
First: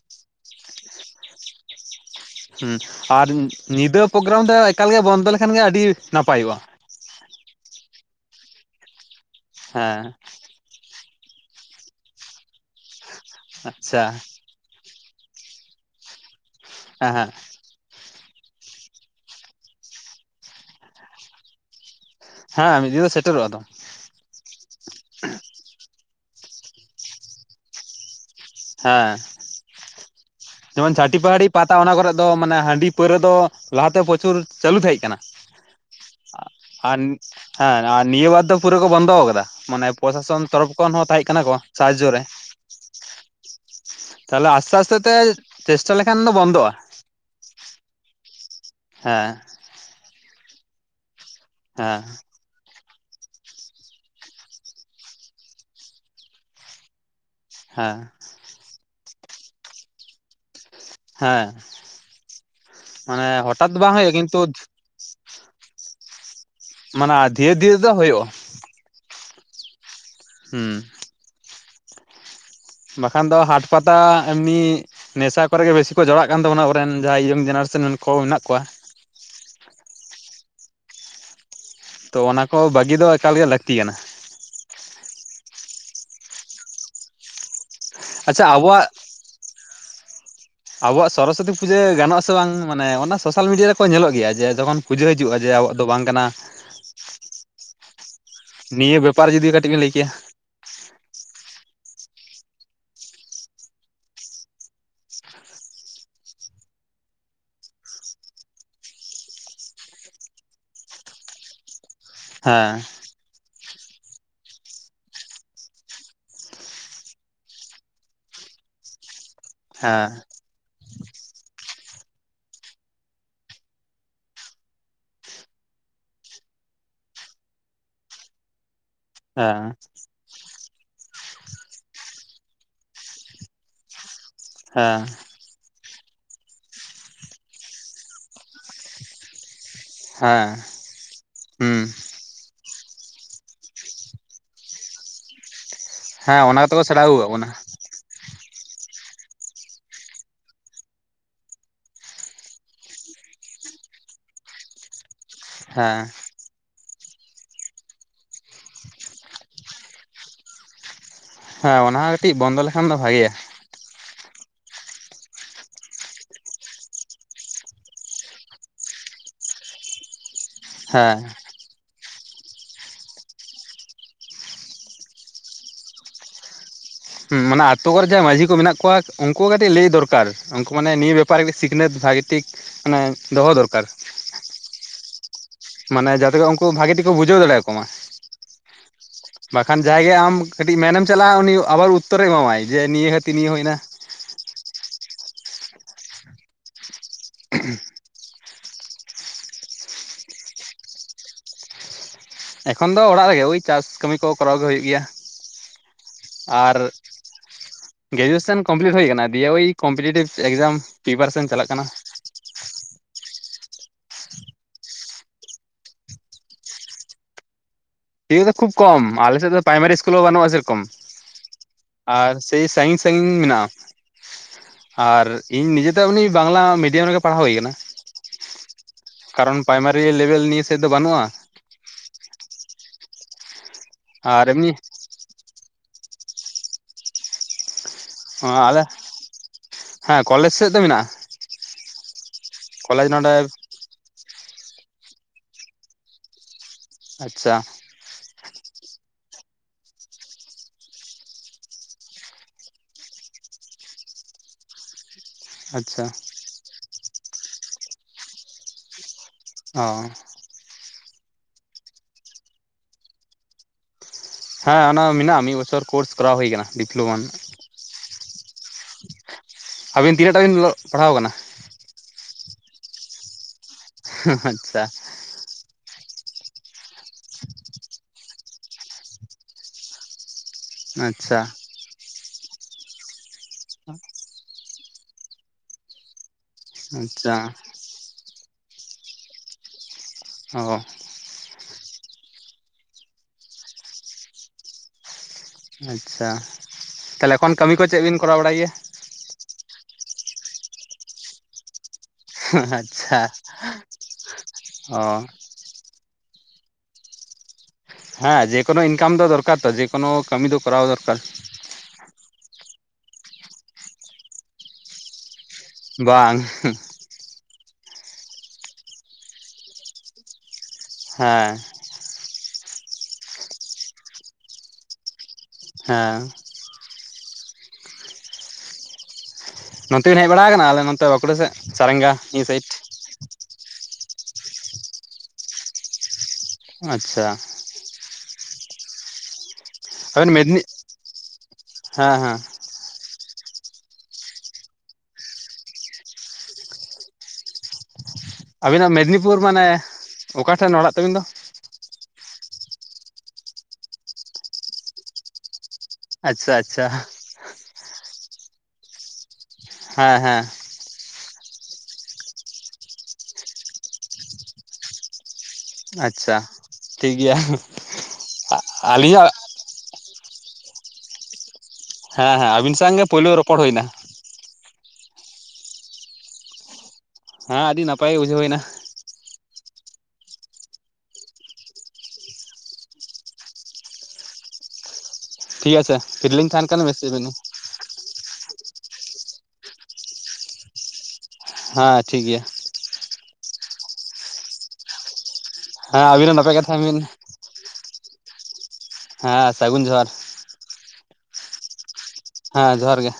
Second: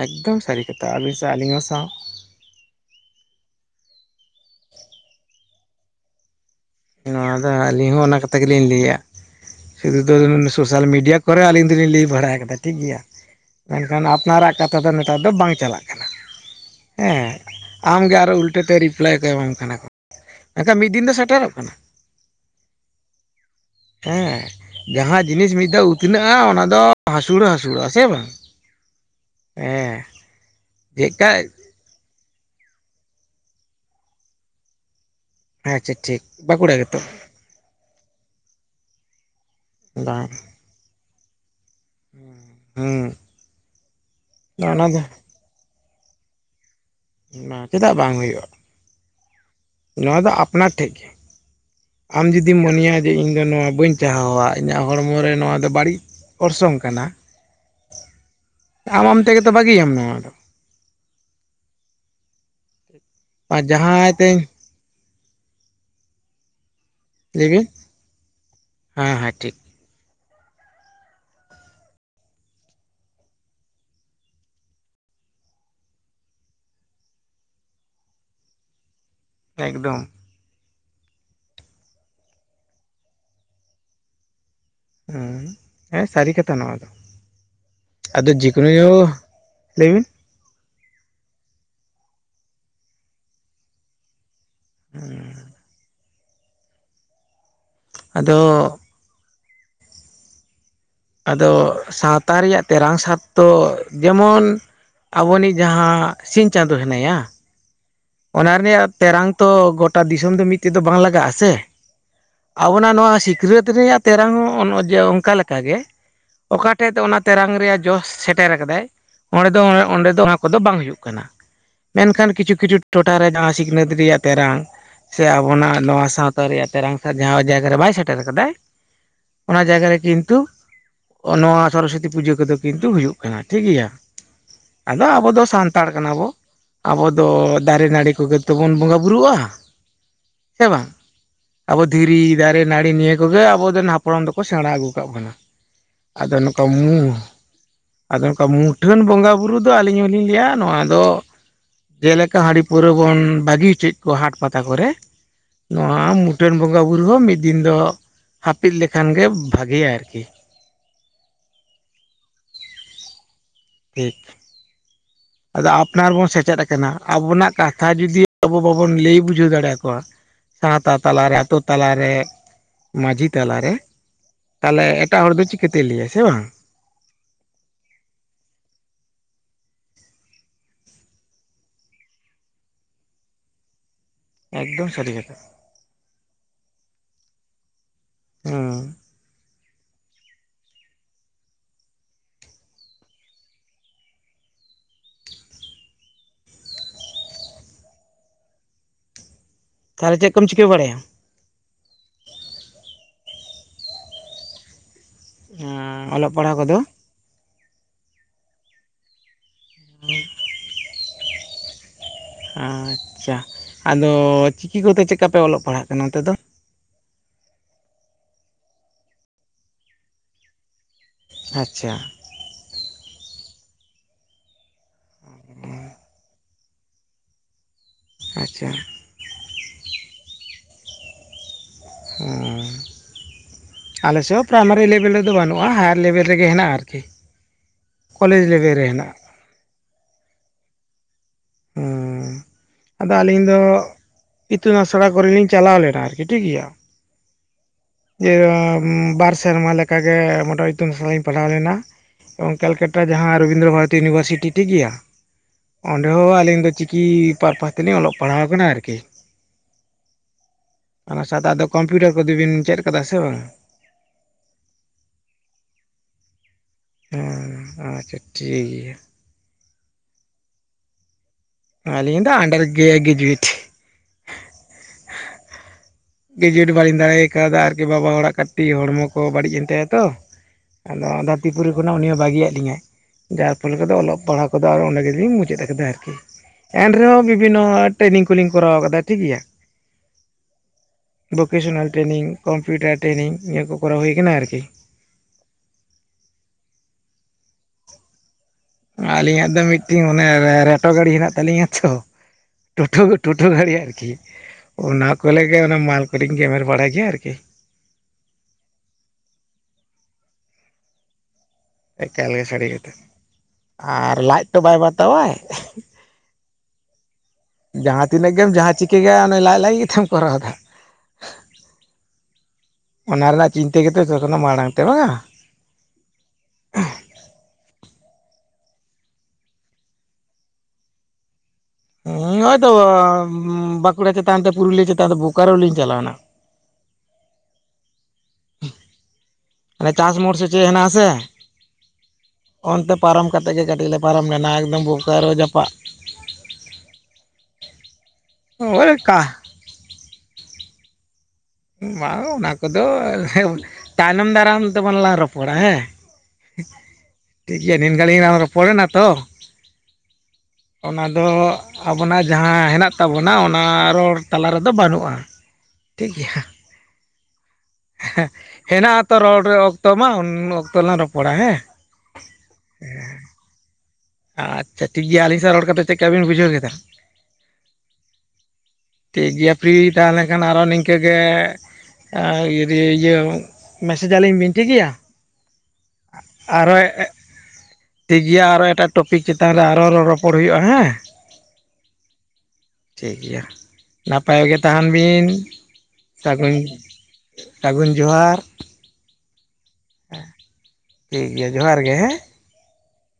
ᱮᱠᱫᱚᱢ ᱥᱟᱹᱨᱤ ᱠᱟᱛᱷᱟ ᱟᱹᱵᱤᱱ ᱥᱟᱶ ᱟᱹᱞᱤᱧ ᱦᱚᱸ ᱥᱟᱶ ᱦᱩᱸ ᱟᱨ ᱧᱤᱫᱟᱹ ᱯᱳᱜᱨᱟᱢ ᱫᱚ ᱮᱠᱟᱞᱜᱮ ᱵᱚᱱᱫᱚ ᱞᱮᱠᱷᱟᱱ ᱜᱮ ᱟᱹᱰᱤ ᱱᱟᱯᱟᱭᱚᱜᱼᱟ ᱱᱚᱣᱟ ᱫᱚ ᱟᱹᱞᱤᱧ ᱦᱚᱸ ᱚᱱᱟ ᱠᱟᱛᱷᱟ ᱜᱮᱞᱤᱧ ᱞᱟᱹᱭᱟ ᱥᱩᱫᱩ ᱫᱚ ᱦᱮᱸ ᱥᱳᱥᱟᱞ ᱢᱤᱰᱤᱭᱟ ᱠᱚᱨᱮ ᱟᱹᱞᱤᱧ ᱫᱩᱞᱤᱧ ᱞᱟᱹᱭ ᱵᱟᱲᱟ ᱠᱟᱫᱟ ᱴᱷᱤᱠ ᱜᱮᱭᱟ ᱢᱮᱱᱠᱷᱟᱱ ᱟᱪᱪᱷᱟ ᱟᱯᱱᱟᱨᱟᱜ ᱠᱟᱛᱷᱟ ᱫᱚ ᱱᱮᱛᱟᱨ ᱫᱚ ᱵᱟᱝ ᱪᱟᱞᱟᱜ ᱠᱟᱱᱟ ᱦᱮᱸ ᱦᱮᱸ ᱮᱸ ᱟᱢᱜᱮ ᱟᱨᱚ ᱩᱞᱴᱟᱹᱛᱮ ᱨᱤᱯᱞᱟᱭ ᱠᱚ ᱮᱢᱟᱢ ᱠᱟᱱᱟ ᱠᱚ ᱢᱮᱱᱠᱷᱟᱱ ᱢᱤᱫ ᱫᱤᱱ ᱫᱚ ᱥᱮᱴᱮᱨᱚᱜ ᱠᱟᱱᱟ ᱦᱮᱸ ᱢᱤᱫ ᱫᱤᱱ ᱫᱚ ᱥᱮᱴᱮᱨᱚᱜ-ᱟ ᱛᱚ ᱦᱮᱸ ᱡᱟᱦᱟᱸ ᱡᱤᱱᱤᱥ ᱢᱤᱫ ᱫᱷᱟᱣ ᱩᱛᱱᱟᱹᱜᱼᱟ ᱚᱱᱟ ᱫᱚ ᱦᱟᱹᱥᱩᱲ ᱦᱚᱸ ᱦᱟᱹᱥᱩᱲᱚᱜ-ᱟ ᱥᱮ ᱵᱟᱝ ᱦᱮᱸ ᱦᱮᱸ ᱡᱮᱢᱚᱱ ᱡᱷᱟᱴᱤ ᱪᱮᱫᱠᱟ ᱯᱟᱦᱟᱲᱤ ᱯᱟ ᱛᱟᱣ ᱚᱱᱟ ᱠᱚᱨᱮᱫ ᱫᱚ ᱢᱟᱱᱮ ᱦᱟᱺᱰᱤ ᱯᱟᱹᱣᱨᱟᱹ ᱫᱚ ᱞᱟᱦᱟ ᱛᱮ ᱯᱚᱪᱩᱨ ᱪᱟᱹᱞᱩ ᱛᱟᱦᱮᱸᱜ ᱠᱟᱱᱟ ᱾ ᱟᱪᱪᱷᱟ ᱴᱷᱤᱠ, ᱵᱟᱸᱠᱩᱲᱟ ᱜᱮᱛᱚ ᱾ ᱦᱮᱸ ᱟᱨ ᱱᱤᱭᱟᱹ ᱵᱟᱨ ᱫᱚ ᱯᱩᱨᱟᱹ ᱠᱚ ᱵᱚᱱᱫᱚ ᱟᱠᱟᱫᱟ ᱾ ᱢᱟᱱᱮ ᱵᱟᱝ ᱯᱨᱚᱥᱟᱥᱚᱱ ᱛᱚᱨᱚᱯᱷ ᱠᱷᱚᱱ ᱦᱚᱸ ᱛᱟᱦᱮᱸᱜ ᱠᱟᱱᱟ ᱠᱚ ᱥᱟᱦᱟᱡᱽᱡᱚ ᱨᱮ ᱾ ᱦᱩᱸ ᱾ ᱛᱟᱦᱞᱮ ᱟᱥᱛᱮ ᱟᱥᱛᱮ ᱛᱮ ᱪᱮᱥᱴᱟ ᱞᱮᱠᱷᱟᱱ ᱫᱚ ᱵᱚᱱᱫᱚᱜᱼᱟ ᱾ ᱚᱱᱟ ᱪᱮᱫᱟᱜ ᱵᱟᱝ ᱦᱩᱭᱩᱜ-ᱟ? ᱦᱮᱸ ᱾ ᱱᱚᱣᱟ ᱫᱚ ᱟᱯᱱᱟᱨ ᱴᱷᱮᱡ ᱜᱮ ᱦᱮᱸ ᱾ [inaudible] ᱟᱢ ᱡᱩ ᱫᱤᱢ ᱢᱚᱱᱮᱭᱟ ᱡᱮ ᱤᱧ ᱫᱚ ᱱᱚᱣᱟ ᱵᱟᱹᱧ ᱪᱟᱦᱟᱣᱟ ᱾ ᱤᱧᱟᱹᱜ ᱦᱚᱲᱢᱚ ᱨᱮ ᱱᱚᱣᱟ ᱫᱚ ᱵᱟᱹᱲᱤᱡ ᱚᱨᱥᱚᱝ ᱠᱟᱱᱟ ᱾ ᱦᱮᱸ ᱾ ᱟᱢ ᱟᱢ ᱛᱮᱜᱮ ᱛᱚ ᱵᱟᱹᱜᱤᱭᱟᱢ ᱱᱚᱣᱟ ᱫᱚ ᱾ ᱦᱮᱸ, [inaudible] ᱢᱟᱱᱮ ᱟᱨ ᱦᱚᱴᱟᱛ ᱫᱚ ᱵᱟᱝ ᱦᱩᱭᱩᱜᱼᱟ, ᱡᱟᱦᱟᱸᱭ ᱛᱮᱧ ᱠᱤᱱᱛᱩ ᱢᱟᱱᱮ ᱞᱟᱹᱭ ᱫᱷᱤᱨᱮ ᱵᱤᱱ ᱫᱷᱤᱨᱮ ᱫᱚ ᱦᱩᱭᱩᱜᱼᱟ ᱾ ᱦᱮᱸ ᱦᱮᱸ ᱴᱷᱤᱠ ᱾ ᱦᱮᱸ ᱾ ᱵᱟᱠᱷᱟᱱ ᱫᱚ ᱦᱟᱴ ᱯᱟᱛᱟ ᱮᱢᱱᱤ ᱱᱮᱥᱟ ᱠᱚᱨᱮᱜ ᱜᱮ ᱵᱮᱥᱤ ᱠᱚ ᱡᱚᱲᱟᱜ ᱠᱟᱱ ᱛᱟᱵᱚᱱᱟ ᱟᱵᱚᱨᱮᱱ ᱡᱟᱦᱟᱸᱭ ᱤᱭᱚᱝ ᱡᱮᱱᱟᱨᱮᱥᱚᱱ ᱠᱚ ᱢᱮᱱᱟᱜ ᱠᱚᱣᱟ ᱾ ᱮᱠᱫᱚᱢ ᱾ ᱛᱚ ᱚᱱᱟ ᱠᱚ ᱵᱟᱜᱤ ᱫᱚ ᱮᱠᱟᱞ ᱜᱮ ᱞᱟᱹᱠᱛᱤ ᱠᱟᱱᱟ ᱾ ᱦᱩᱸ ᱾ ᱦᱮᱸ ᱥᱟᱹᱨᱤ ᱠᱟᱛᱷᱟ ᱱᱚᱣᱟ ᱫᱚ ᱾ ᱟᱪᱪᱷᱟ ᱟᱵᱚᱣᱟᱜ ᱞᱟᱹᱭ ᱵᱤᱱ [inaudible] ᱟᱵᱚᱣᱟᱜ ᱥᱚᱨᱚᱥᱚᱛᱤ ᱯᱩᱡᱟᱹ ᱜᱟᱱᱚᱜ-ᱟ ᱥᱮ ᱵᱟᱝ? ᱢᱟᱱᱮ ᱚᱱᱟ ᱥᱳᱥᱟᱞ ᱢᱤᱰᱤᱭᱟ ᱨᱮᱠᱚ ᱧᱮᱞᱚᱜ ᱜᱮᱭᱟ ᱾ ᱡᱮ, ᱡᱚᱠᱷᱚᱱ ᱯᱩᱡᱟᱹ ᱦᱤᱡᱩᱜᱼᱟ ᱡᱮ, ᱟᱵᱚᱣᱟᱜ ᱫᱚ ᱵᱟᱝ ᱠᱟᱱᱟ ᱾ ᱟᱫᱚ ᱱᱤᱭᱟᱹ ᱵᱮᱯᱟᱨ ᱡᱩᱫᱤ ᱠᱟᱹᱴᱤᱡ ᱵᱤᱱ ᱞᱟᱹᱭ ᱠᱮᱭᱟ ᱾ ᱟᱫᱚ ᱥᱟᱶᱛᱟ ᱨᱮᱭᱟᱜ ᱛᱮᱨᱟᱝ ᱥᱟᱨ ᱫᱚ ᱡᱮᱢᱚᱱ ᱟᱵᱚᱱᱤᱡ ᱡᱟᱦᱟᱸ ᱥᱤᱧ ᱪᱟᱸᱫᱳ ᱦᱮᱱᱟᱭᱟ ᱾ ᱚᱱᱟ ᱨᱮᱭᱟᱜ ᱛᱮᱨᱟᱝ ᱛᱚ ᱜᱚᱴᱟ ᱫᱤᱥᱚᱢ ᱫᱚ ᱢᱤᱫ ᱛᱮᱫᱚ ᱵᱟᱝ ᱞᱟᱜᱟᱜ-ᱟ ᱥᱮ ᱾ ᱦᱮᱸ ᱟᱵᱚᱱᱟᱜ ᱱᱚᱣᱟ ᱥᱤᱠᱷᱱᱟᱹᱛ ᱨᱮᱭᱟᱜ ᱛᱮᱨᱟᱝ ᱦᱚᱸ ᱚᱱᱠᱟ ᱞᱮᱠᱟ ᱜᱮ ᱾ ᱚᱠᱟ ᱴᱷᱮᱡ ᱛᱮ ᱚᱱᱟ ᱛᱮᱨᱟᱝ ᱨᱮᱭᱟᱜ ᱡᱚᱥ ᱥᱮᱴᱮᱨ ᱟᱠᱟᱫᱟᱭ ᱚᱸᱰᱮ ᱫᱚ ᱚᱸᱰᱮ ᱦᱮᱸ ᱫᱚ ᱚᱱᱟ ᱠᱚᱫᱚ ᱵᱟᱝ ᱦᱩᱭᱩᱜ ᱠᱟᱱᱟ ᱾ ᱢᱮᱱᱠᱷᱟᱱ ᱠᱤᱪᱷᱩ ᱠᱤᱪᱷᱩ ᱴᱚᱴᱷᱟ ᱨᱮ ᱡᱟᱦᱟᱸ ᱥᱤᱠᱷᱱᱟᱹᱛ ᱨᱮᱭᱟᱜ ᱛᱮᱨᱟᱝ ᱥᱮ ᱟᱵᱚᱱᱟᱜ ᱱᱚᱣᱟ ᱥᱟᱶᱛᱟ ᱨᱮᱭᱟᱜ ᱛᱮᱨᱟᱝ ᱥᱟᱨ ᱡᱟᱦᱟᱸ ᱡᱟᱭᱜᱟ ᱨᱮ ᱵᱟᱭ ᱥᱮᱴᱮᱨ ᱟᱠᱟᱫᱟᱭ ᱾ ᱚᱱᱟ ᱦᱮᱸ ᱡᱟᱭᱜᱟ ᱨᱮ ᱠᱤᱱᱛᱩ ᱱᱚᱶᱟ ᱱᱚᱣᱟ ᱥᱚᱨᱚᱥᱚᱛᱤ ᱯᱩᱡᱟᱹ ᱠᱚᱫᱚ ᱠᱤᱱᱛᱩ ᱦᱩᱭᱩᱜ ᱠᱟᱱᱟ ᱴᱷᱤᱠ ᱜᱮᱭᱟ ᱾ ᱦᱮᱸ ᱟᱫᱚ ᱟᱵᱚ ᱫᱚ ᱥᱟᱱ ᱛᱟᱲ ᱠᱟᱱᱟ ᱵᱚ ᱾ ᱟᱵᱚ ᱫᱚ ᱫᱟᱨᱮ ᱱᱟᱹᱲᱤ ᱠᱚᱜᱮ ᱛᱮᱵᱚᱱ ᱵᱚᱸᱜᱟ ᱵᱩᱨᱩᱜᱼᱟ ᱾ ᱦᱮᱸ ᱵᱟᱝ, ᱟᱵᱚ ᱦᱩᱸ ᱫᱷᱤᱨᱤ ᱫᱟᱨᱮ ᱱᱟᱹᱲᱤ ᱱᱤᱭᱟᱹ ᱠᱚᱜᱮ ᱟᱵᱚᱨᱮᱱ ᱦᱟᱯᱲᱟᱢ ᱫᱚᱠᱚ ᱥᱮᱬᱟ ᱟᱹᱜᱩ ᱠᱟᱜ ᱵᱚᱱᱟ ᱾ ᱟᱫᱚ ᱦᱮᱸ ᱚᱱᱟ ᱱᱚᱠᱟ ᱠᱚᱛᱮ ᱠᱚ ᱥᱮᱬᱟ ᱢᱩᱸ ᱟᱹᱜᱩ ᱠᱟᱜ ᱵᱚᱱᱟ ᱟᱫᱚ ᱚᱱᱠᱟ ᱢᱩᱴᱷᱟᱹᱱ ᱵᱚᱸᱜᱟ ᱵᱩᱨᱩ ᱫᱚ ᱟᱹᱞᱤᱧ ᱦᱚᱞᱤᱧ ᱞᱟᱹᱭᱟ ᱱᱚᱣᱟ ᱫᱚ ᱡᱮᱞᱮᱠ ᱟ ᱦᱟᱹᱲᱤ ᱯᱟᱹᱣᱨᱟᱹ ᱵᱚᱱ ᱵᱟᱹᱜᱤ ᱦᱚᱪᱚᱭᱮᱫ ᱠᱚᱣᱟ ᱦᱟᱴ ᱯᱟᱛᱟ ᱠᱚᱨᱮ ᱾ ᱱᱚᱣᱟ ᱦᱮᱸ ᱢᱩᱸ ᱢᱩᱴᱷᱟᱹᱱ ᱵᱚᱸᱜᱟ ᱵᱩᱨᱩ ᱦᱚᱸ ᱢᱤᱫ ᱫᱤᱱ ᱫᱚ ᱦᱟᱹᱯᱤᱫ ᱞᱮᱠᱷᱟᱱ ᱜᱮ ᱵᱷᱟᱜᱮᱭᱟ ᱟᱨᱠᱤ ᱾ ᱦᱮᱸ ᱚᱱᱟ ᱦᱚᱸ ᱠᱟᱹᱴᱤᱡ ᱵᱚᱱᱫᱚ ᱞᱮᱠᱷᱟᱱ ᱫᱚ ᱵᱷᱟᱜᱮᱭᱟ ᱾ ᱴᱷᱤᱠ ᱾ [inaudible] ᱟᱫᱚ ᱟᱯᱱᱟᱨ ᱵᱚᱱ ᱥᱮᱪᱮᱫ ᱟᱠᱟᱱᱟ ᱟᱵᱚᱱᱟᱜ ᱠᱟᱛᱷᱟ ᱡᱩᱫᱤ ᱟᱵᱚ ᱵᱟᱵᱚᱱ ᱞᱟᱹᱭ ᱵᱩᱡᱷᱟᱹᱣ ᱫᱟᱲᱮᱭᱟᱠᱚᱣᱟ ᱥᱟᱶᱛᱟ ᱦᱮᱸ ᱛᱟᱞᱟᱨᱮ ᱟᱛᱳ ᱛᱟᱞᱟᱨᱮ ᱢᱟᱺᱡᱷᱤ ᱛᱟᱞᱟᱨᱮ ᱛᱟᱦᱞᱮ ᱮᱴᱟᱜ ᱦᱚᱲ ᱫᱚ ᱪᱤᱠᱟᱹᱛᱮᱭ ᱞᱟᱹᱭᱟ ᱥᱮ ᱵᱟᱝ᱾ ᱦᱩᱸ ᱢᱟᱱᱮ ᱟᱛᱳ ᱠᱚᱨᱮ ᱡᱟᱦᱟᱸᱭ ᱢᱟᱺᱡᱷᱤ ᱠᱚ ᱢᱮᱱᱟᱜ ᱠᱚᱣᱟ ᱩᱱᱠᱩ ᱠᱟᱹᱴᱤᱡ ᱞᱟᱹᱭ ᱫᱚᱨᱠᱟᱨ ᱩᱱᱠᱩ ᱢᱟᱱᱮ ᱱᱤᱭᱟᱹ ᱵᱮᱯ ᱥᱤᱠᱷᱱᱟᱹᱛ ᱵᱷᱟᱜᱤ ᱴᱷᱤᱠ ᱢᱟᱱᱮ ᱫᱚᱦᱚ ᱫᱚᱨᱠᱟᱨ᱾ ᱮᱠᱫᱚᱢ ᱥᱟᱹᱨᱤ ᱠᱟᱛᱷᱟ᱾ ᱢᱟᱱᱮ ᱡᱟᱛᱮ ᱠᱚ ᱩᱝᱠᱩ ᱵᱷᱟᱜᱤ ᱴᱤᱠᱚ ᱵᱩᱡᱷᱟᱹᱣ ᱫᱟᱲᱮᱣ ᱠᱚ ᱢᱟ ᱦᱮᱸ ᱵᱟ ᱠᱷᱟᱱ ᱡᱟᱦᱟᱭᱜᱮ ᱟᱢ ᱠᱟᱹᱴᱤᱡ ᱢᱮᱱᱮᱢ ᱪᱟᱞᱟᱜ-ᱟ ᱩᱱᱤ ᱟᱵᱟᱨ ᱩᱛᱛᱚᱨᱮ ᱮᱢᱟᱢᱟᱭ ᱡᱮ ᱱᱤᱭᱟ ᱦᱟᱹᱛᱤ ᱱᱤᱭᱟᱹ ᱦᱩᱭᱱᱟ᱾ ᱛᱷᱟᱞᱮ ᱪᱮᱜ ᱠᱚᱢ ᱪᱤᱠᱟᱹ ᱵᱟᱲᱟᱭᱟ? ᱮᱠᱷᱚᱱ ᱫᱚ ᱚᱲᱟᱜ ᱨᱮᱜᱮ ᱳᱭ ᱪᱟᱥ ᱠᱟᱹᱢᱤ ᱠᱚ ᱠᱚᱨᱟᱣ ᱜᱮ ᱦᱩᱭᱩᱜ ᱜᱮᱭᱟ᱾ ᱚ ᱚᱞᱚᱜ ᱯᱟᱲᱦᱟᱣ ᱠᱚᱫᱚ? ᱜᱮᱡᱩᱭᱮᱥᱮᱱ ᱠᱚᱢᱯᱞᱤᱴ ᱦᱩᱭᱠᱟᱱᱟ ᱫᱤᱭᱮ ᱳᱭ ᱠᱚᱢᱯᱤᱴᱮᱴᱤᱵᱽ ᱮᱠᱡᱟᱢ ᱯᱤᱨᱯᱟᱨᱮᱥᱮᱱ ᱪᱟᱞᱟᱜ ᱠᱟᱱᱟ᱾ ᱚ ᱟᱪᱪᱟ ᱟᱫᱚ ᱪᱤᱠᱤ ᱠᱚᱛᱮ ᱪᱮᱜᱠᱟ ᱯᱮ ᱚᱞᱚᱜ ᱯᱟᱲᱦᱟᱜ ᱠᱟᱱᱟ ᱚᱱᱛᱮ ᱫᱚ? ᱤᱭᱟᱹ ᱫᱚ ᱠᱷᱩᱵ ᱠᱚᱢ ᱟᱞᱮ ᱥᱮᱫ ᱫᱚ ᱯᱟᱭᱢᱟᱨᱤ ᱤᱥᱠᱩᱞ ᱦᱚᱸ ᱵᱟᱹᱱᱩᱜ-ᱟ ᱥᱮᱨᱚᱠᱚᱢ᱾ ᱟᱪᱪᱷᱟ ᱟᱨ ᱥᱮᱭ ᱥᱟᱺᱜᱤᱧ ᱥᱟᱺᱜᱤᱧ ᱢᱮᱱᱟᱜ-ᱟ᱾ ᱟᱨ ᱤᱧ ᱱᱤᱡᱮᱛᱮ ᱩᱱᱤ ᱵᱟᱝᱞᱟ ᱢᱤᱰᱤᱭᱟᱢ ᱨᱮᱜᱮ ᱯᱟᱲᱦᱟᱣ ᱦᱩᱭ ᱠᱟᱱᱟ, ᱟᱪᱟ ᱠᱟᱨᱚᱱ ᱯᱟᱭᱢᱟᱨᱤ ᱞᱮᱵᱮᱞ ᱱᱤᱭᱟᱹ ᱥᱮᱫ ᱫᱚ ᱵᱟᱹᱱᱩᱜ-ᱟ᱾ ᱳᱻ ᱟᱞᱮᱥᱮᱜ ᱟᱨ ᱦᱚᱸ ᱮᱢᱱᱤ ᱯᱨᱟᱭᱢᱟᱨᱤ ᱞᱮᱵᱮᱞ ᱨᱮᱫᱚ ᱵᱟᱹᱱᱩᱜ ᱱᱩ ᱟ ᱦᱟᱭᱟᱨ ᱞᱮᱵᱮᱞ ᱨᱮᱜᱮ ᱦᱮᱱᱟᱜ-ᱟ ᱟᱨᱠᱤ᱾ ᱠᱚᱞᱮᱡᱽ ᱚ ᱞᱮᱵᱮᱞ ᱟᱞᱮ ᱨᱮ ᱦᱮᱱᱟᱜᱼᱟ ᱦᱮᱸ ᱠᱚᱞᱮᱡᱽ ᱥᱮᱫ ᱫᱚ ᱢᱮᱱᱟᱜ-ᱟ᱾ ᱦᱩᱸ ᱟᱫᱚ ᱟᱹᱞᱤᱧ ᱫᱚ ᱤᱛᱩᱱ ᱟᱥᱲᱟ ᱠᱚᱨᱮ ᱞᱤᱧ ᱪᱟᱞᱟᱣ ᱞᱮᱱᱟ ᱟᱨᱠᱤ ᱴᱷᱤᱠ ᱜᱮᱭᱟ ᱟᱪᱪᱟ ᱵᱟᱨ ᱥᱮᱨᱢᱟ ᱞᱮᱠᱟᱜᱮ ᱢᱳᱴᱟ ᱤᱛᱩᱱ ᱟᱥᱲᱟ ᱞᱤᱧ ᱯᱟᱲᱦᱟᱣ ᱞᱮᱱᱟ ᱮᱵᱚᱝ ᱠᱮᱞᱠᱟᱴᱟ ᱡᱟᱦᱟᱸ ᱨᱚᱵᱤᱱᱫᱨᱚ ᱵᱷᱟᱨᱚᱛᱤ ᱤᱭᱩᱱᱤᱵᱷᱟᱨᱥᱤᱴᱤ ᱴᱷᱤᱠ ᱜᱮᱭᱟ ᱟᱪᱪᱷᱟ ᱚᱸᱰᱮ ᱦᱚᱸ ᱟᱹᱞᱤᱧ ᱫᱚ ᱪᱤᱠᱤ ᱯᱟᱨᱯᱟᱥ ᱛᱮᱞᱤᱧ ᱚᱞᱚᱜ ᱯᱟᱲᱦᱟᱣ ᱠᱟᱱᱟ ᱟᱨᱠᱤ᱾ ᱚ ᱚᱱᱟ ᱥᱟᱶᱛᱮ ᱟᱫᱚ ᱠᱚᱢᱯᱤᱭᱩᱴᱟᱨ ᱠᱚᱫᱵᱤᱱ ᱪᱮᱫ ᱠᱟᱫᱟ ᱥᱮ ᱵᱟᱝᱟ? ᱦᱮᱸ ᱚᱱᱟ ᱢᱮᱱᱟᱜ-ᱟ ᱢᱤᱫ ᱵᱚᱪᱷᱚᱨ ᱠᱳᱨᱥ ᱠᱚᱨᱟᱣ ᱦᱩᱭ ᱠᱟᱱᱟ ᱰᱤᱯᱞᱳᱢᱟᱨ ᱱᱟᱜ᱾ ᱦᱩᱸ ᱟᱪᱟ ᱴᱤ ᱜᱮᱭᱟ ᱟᱹᱵᱤᱱ ᱛᱤᱱᱟᱹᱜ ᱴᱟ ᱞᱚᱜ ᱵᱤᱱ ᱯᱟᱲᱦᱟᱣ ᱠᱟᱱᱟ? ᱟᱹᱞᱤᱧ ᱫᱚ ᱟᱱᱰᱟᱨ ᱜᱮ ᱜᱮᱡᱩᱭᱮᱴ᱾ ᱟᱪᱪᱷᱟ ᱜᱮᱡᱩᱭᱮᱴ ᱵᱟᱞᱤᱧ ᱫᱟᱲᱮᱭ ᱠᱟᱣᱫᱟ ᱟᱨᱠᱤ ᱵᱟᱵᱟ ᱦᱚᱲᱟᱜ ᱠᱟᱹᱴᱤ ᱦᱚᱲᱢᱚ ᱠᱚ ᱵᱟᱹᱲᱤᱡ ᱮᱱ ᱛᱟᱭᱟ ᱛᱚ, ᱟᱫᱚ ᱟᱪᱪᱷᱟ [unintelligible] ᱠᱚᱱᱟ ᱩᱱᱤ ᱦᱚᱸ ᱵᱟᱹᱜᱤ ᱭᱟᱜ ᱞᱤᱧᱟᱭ ᱡᱟᱨ ᱯᱷᱚᱞ ᱨᱮᱫᱚ ᱚᱞᱚᱜ ᱯᱟᱲᱦᱟᱣ ᱠᱚᱫᱚ ᱟᱫᱚ ᱚᱸᱰᱮ ᱜᱮᱞᱤᱧ ᱢᱩᱪᱟᱹᱫ ᱟᱠᱟᱫᱟ ᱟᱨᱠᱤ᱾ ᱮᱱ ᱨᱮᱦᱚᱸ ᱟᱪᱪᱷᱟ ᱵᱤᱵᱷᱤᱱᱱᱚ ᱴᱨᱮᱱᱤᱝ ᱠᱚᱞᱤᱧ ᱠᱚᱨᱟᱣ ᱠᱟᱫᱟ ᱴᱷᱤᱠ ᱜᱮᱭᱟ, ᱚ ᱵᱳᱠᱮᱥᱚᱱᱟᱞ ᱴᱨᱮᱱᱤᱝ ᱠᱚᱢᱯᱤᱭᱩᱴᱟᱨ ᱴᱨᱮᱱᱤᱝ ᱱᱤᱭᱟᱹ ᱠᱚ ᱠᱚᱨᱟᱣ ᱦᱩᱭ ᱠᱟᱱᱟ ᱟᱨᱠᱤ᱾ ᱟᱪᱪᱷᱟ ᱛᱟᱦᱞᱮ ᱮᱠᱷᱚᱱ ᱠᱟᱹᱢᱤ ᱠᱚ ᱪᱮᱜ ᱵᱤᱱ ᱠᱚᱨᱟᱣ ᱵᱟᱲᱟᱭ ᱜᱮᱭᱟ? ᱟᱞᱤᱧᱟᱜ ᱫᱚ ᱢᱤᱫ ᱴᱤᱱ ᱚᱱᱮ ᱨᱮ ᱨᱮᱴᱚ ᱜᱟᱲᱤ ᱦᱮᱱᱟᱜ ᱛᱟᱹᱞᱤᱧᱟ ᱛᱚ ᱴᱳ ᱴᱳ ᱟᱪᱪᱷᱟ ᱴᱳ ᱴᱳ ᱜᱟᱹᱲᱤ ᱟᱨᱠᱤ ᱚ ᱚᱱᱟ ᱠᱚ ᱞᱟᱹᱜ ᱚᱱᱟ ᱢᱟᱞ ᱠᱚᱨᱮᱧ ᱜᱮᱢᱮᱨ ᱵᱟᱲᱟᱭ ᱜᱮᱭᱟ ᱟᱨᱠᱤ ᱦᱮᱸ ᱡᱮᱠᱳᱱᱳ ᱤᱱᱠᱟᱢ ᱫᱚ ᱫᱚᱨ ᱠᱟᱨ ᱛᱚ ᱡᱮᱠᱱᱳ ᱠᱟᱹᱢᱤ ᱫᱚ ᱠᱚᱨᱟᱣ ᱫᱚᱨᱠᱟᱨ᱾ ᱮᱠᱟᱞ ᱜᱮ ᱥᱟᱹᱲᱤ ᱠᱟᱛᱷᱟ ᱟᱨ ᱞᱟᱡ ᱛᱚ ᱵᱟᱭ ᱵᱟᱛᱟᱣᱭ᱾ ᱵᱟᱝ ᱡᱟᱦᱟᱸ ᱛᱤᱱᱟᱹᱜ ᱜᱮᱢ ᱡᱟᱦᱟᱸ ᱪᱤᱠᱟᱹ ᱜᱮᱭᱟ ᱚᱱ ᱞᱟᱡ ᱞᱟᱹᱜᱤᱛ ᱜᱮ ᱛᱚᱢ ᱠᱚᱨᱟᱣ ᱮᱫᱟ᱾ ᱦᱮᱸ ᱚᱱᱟ ᱨᱮᱱᱟᱜ ᱪᱤᱱᱛᱟᱹ ᱜᱮ ᱛᱚ ᱡᱷᱚᱛᱚ ᱠᱷᱚᱱ ᱢᱟᱲᱟᱝ ᱛᱮ ᱵᱟᱝ ᱟ᱾ ᱦᱮᱸ ᱱᱚᱛᱮ ᱵᱮᱱ ᱦᱮᱡ ᱵᱟᱲᱟ ᱟᱠᱟᱱᱟ ᱟᱞᱮ ᱱᱚᱛᱮ ᱵᱟᱸᱠᱩᱲᱟ ᱥᱮᱫ, ᱥᱟᱨᱝᱜᱟ ᱱᱤᱭᱟᱹ ᱱᱚᱜᱼᱚᱭ ᱥᱟᱭᱤᱴ᱾ ᱛᱚ ᱵᱟᱸᱠᱩᱲᱟ ᱪᱮᱛᱟᱱ ᱛᱮ ᱯᱩᱨᱩᱞᱤᱭᱟᱹ ᱪᱮᱛᱟᱱ ᱵᱳᱠᱟᱨᱳᱞᱤᱧ ᱪᱟᱞᱟᱣᱱᱟ᱾ ᱟᱪᱪᱷᱟ ᱟᱞᱮ ᱪᱟᱥ ᱟᱵᱤᱱ ᱢᱳᱲ ᱥᱮ ᱢᱮᱫᱽᱱᱤ ᱪᱮᱫ ᱦᱮᱱᱟᱜᱼᱟ ᱥᱮ ᱦᱮᱸ ᱦᱮᱸ ᱚᱱᱛᱮ ᱯᱟᱨᱚᱢ ᱠᱟᱛᱮᱫ ᱜᱮ ᱠᱟᱹᱴᱤᱡ ᱞᱮ ᱯᱟᱨᱚᱢ ᱞᱮᱱᱟ ᱮᱠᱫᱚᱢ ᱵᱳᱠᱟᱨᱳ ᱡᱟᱯᱟᱜ᱾ [inaudible] ᱳᱭ ᱟᱹᱵᱤᱱᱟᱜ ᱚᱠᱟ ᱢᱮᱫᱽᱱᱤᱯᱩᱨ ᱢᱟᱱᱮ ᱚᱠᱟ ᱴᱷᱮᱱ ᱚᱲᱟᱜ ᱛᱟᱵᱤᱱ ᱫᱚ? ᱵᱟᱝ ᱚᱱᱟ ᱠᱚ ᱫᱚ ᱛᱟᱭᱱᱚᱢ ᱫᱟᱨᱟᱢ ᱛᱮ ᱞᱟᱝ ᱨᱚᱯᱚᱲ ᱟ ᱦᱮᱸ᱾ ᱟᱪᱪᱷᱟ ᱟᱪᱪᱷᱟ ᱴᱷᱤᱠ ᱜᱮᱭᱟ ᱱᱤᱱ ᱜᱷᱟᱲᱤᱡ ᱞᱟᱝ ᱨᱚᱯᱚᱲ ᱮᱱᱟ ᱛᱚ᱾ ᱦᱮᱸ ᱦᱮᱸ ᱚᱱᱟ ᱫᱚ ᱟᱵᱚᱱᱟᱜ ᱡᱟᱦᱟᱸ ᱦᱮᱱᱟᱜ ᱛᱟᱵᱚᱱᱟ ᱚᱱᱟ ᱨᱚᱲ ᱛᱟᱞᱟ ᱨᱮᱫᱚ ᱵᱟᱹᱱᱩᱜᱼᱟ᱾ ᱴᱷᱤᱠ ᱟᱪᱪᱷᱟ ᱜᱮᱭᱟ ᱴᱷᱤᱠ ᱜᱮᱭᱟ᱾ᱟᱹᱞᱤ ᱧᱟᱜ ᱨᱮ ᱚᱠᱛᱚ ᱢᱟ ᱩᱱ ᱚᱠᱛᱚ ᱞᱟᱝ ᱨᱚᱯᱚᱲᱟ ᱦᱮᱸ᱾ ᱦᱮᱸ ᱦᱮᱸ ᱟᱹᱵᱤᱱ ᱥᱟᱝᱜᱮ ᱯᱳᱭᱞᱳ ᱨᱚᱯᱚᱲ ᱦᱳᱭᱱᱟ᱾ ᱟᱪᱪᱷᱟ ᱴᱷᱤᱠ ᱜᱮᱭᱟ ᱟᱹᱞᱤᱧ ᱥᱟᱶ ᱨᱚᱲ ᱠᱟᱛᱮᱫ ᱪᱮᱫ ᱠᱟ ᱵᱤᱱ ᱵᱩᱡᱷᱟᱹᱣ ᱠᱮᱫᱟ? ᱦᱮᱸ ᱟᱹᱰᱤ ᱱᱟᱯᱟᱭ ᱵᱩᱡᱷᱟᱹᱣ ᱱᱟ᱾ ᱴᱷᱤᱠ ᱜᱮᱭᱟ ᱯᱷᱤᱨᱤ ᱛᱟᱦᱞᱮ ᱠᱷᱟᱱ ᱟᱨᱚ ᱱᱤᱱ ᱠᱟᱹᱜᱮ ᱟᱸ ᱢᱩᱫᱤ ᱤᱭᱟᱹ ᱢᱮᱥᱮᱡ ᱟᱞᱤᱧ ᱵᱤᱱ ᱴᱷᱤᱠ ᱜᱮᱭᱟ᱾ ᱴᱷᱤᱠ ᱟᱪᱷᱮ ᱯᱷᱤᱨᱤᱧ ᱛᱟᱦᱮᱱ ᱟᱨᱚ ᱠᱷᱟᱡ ᱢᱮᱥᱮᱡ ᱟᱵᱤᱱᱤᱡ᱾ ᱴᱷᱤᱠ ᱜᱮᱭᱟ ᱟᱨᱚ ᱮᱴᱟᱜ ᱴᱚᱯᱤᱠ ᱪᱮᱛᱟᱱ ᱨᱮ ᱟᱨᱚ ᱨᱚᱲ ᱨᱚᱯᱚᱲ ᱦᱳᱭᱳᱜᱼᱟ ᱦᱮᱸ᱾ ᱦᱮᱸ ᱴᱷᱤᱠ ᱜᱮᱭᱟ᱾ ᱴᱷᱤᱠ ᱜᱮᱭᱟ᱾ ᱱᱟᱯᱟᱭ ᱜᱮ ᱛᱟᱦᱮᱱ ᱵᱤᱱ ᱦᱮᱸ ᱟᱹᱵᱤᱱ ᱦᱚᱸ ᱱᱟᱯᱟᱭ ᱥᱟᱹᱜᱩᱱ ᱠᱟᱛᱷᱟ ᱵᱤᱱ ᱥᱟᱹᱜᱩᱱ ᱡᱚᱦᱟᱨ᱾ ᱦᱮᱸ ᱥᱟᱹᱜᱩᱱ ᱡᱚᱦᱟᱨ᱾ ᱴᱷᱤᱠ ᱜᱮᱭᱟ ᱡᱚᱦᱟᱨ ᱜᱮ ᱦᱮᱸ᱾ ᱦᱮᱸ ᱡᱚᱦᱟᱨ ᱜᱮ᱾